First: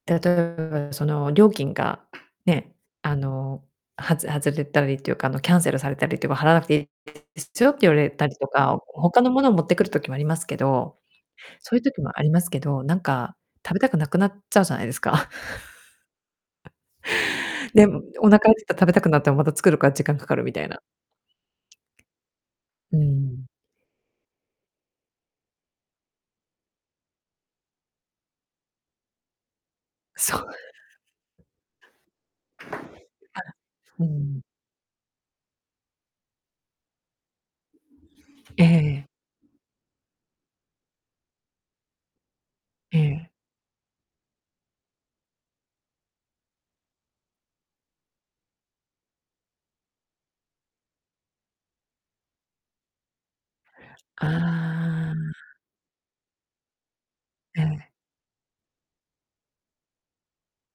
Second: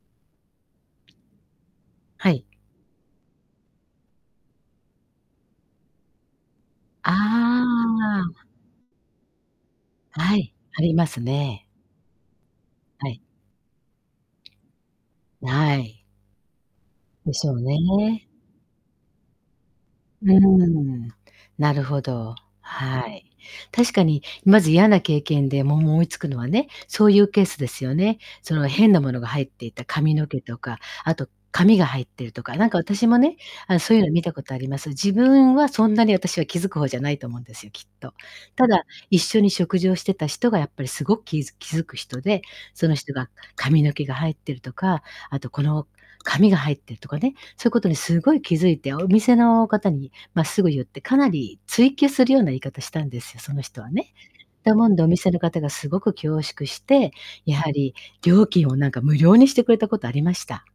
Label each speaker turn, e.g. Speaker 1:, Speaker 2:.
Speaker 1: 例えばその料金が、
Speaker 2: はい。
Speaker 1: ね、あの、はず外れたりっていうか、あのキャンセルされたりっていうか払わなくていいで
Speaker 2: あ
Speaker 1: すよって言われた
Speaker 2: あ。
Speaker 1: りとか、他の物を持ってくる時もあり
Speaker 2: は
Speaker 1: ます
Speaker 2: い、
Speaker 1: け
Speaker 2: あり
Speaker 1: ど、
Speaker 2: ますね。
Speaker 1: そういう時もありますけど、なん
Speaker 2: はい。
Speaker 1: か、食べたくなくなっちゃうじゃないですか？
Speaker 2: は い。でしょう
Speaker 1: で、
Speaker 2: ね。
Speaker 1: お腹空いたら食べたくなってもまた作るから時間
Speaker 2: う
Speaker 1: かかるみたいな。
Speaker 2: ーん、なるほど。
Speaker 1: う
Speaker 2: はい。
Speaker 1: ん。
Speaker 2: 確かにまず嫌な経験でもう思いつくのはね、そういうケースですよね。その変なものが入っていた髪の
Speaker 1: そう。
Speaker 2: 毛とか、あと紙が入っているとか、なんか
Speaker 1: あ、
Speaker 2: 私もね、あのそういう
Speaker 1: う
Speaker 2: の見た
Speaker 1: ん。
Speaker 2: ことあります。自分はそんなに私は気づく方じゃないと思うんですよ、きっと。
Speaker 1: え
Speaker 2: ただ
Speaker 1: え。
Speaker 2: 一緒に食事をしてた人がやっぱり凄くきづ気付く人で、その
Speaker 1: え
Speaker 2: 人が
Speaker 1: え。
Speaker 2: 髪の毛が入ってるとか、あとこの紙が入ってるとかね、そういうことに凄い気付いて、お店の方にま、すぐ言って、かなり追及するような言い方したんですよ、その人はね。だもんで、お
Speaker 1: あ
Speaker 2: 店の
Speaker 1: あ。
Speaker 2: 方が凄く恐縮して、や
Speaker 1: え
Speaker 2: は
Speaker 1: え。
Speaker 2: り料金をなんか無料にしてくれたことありました。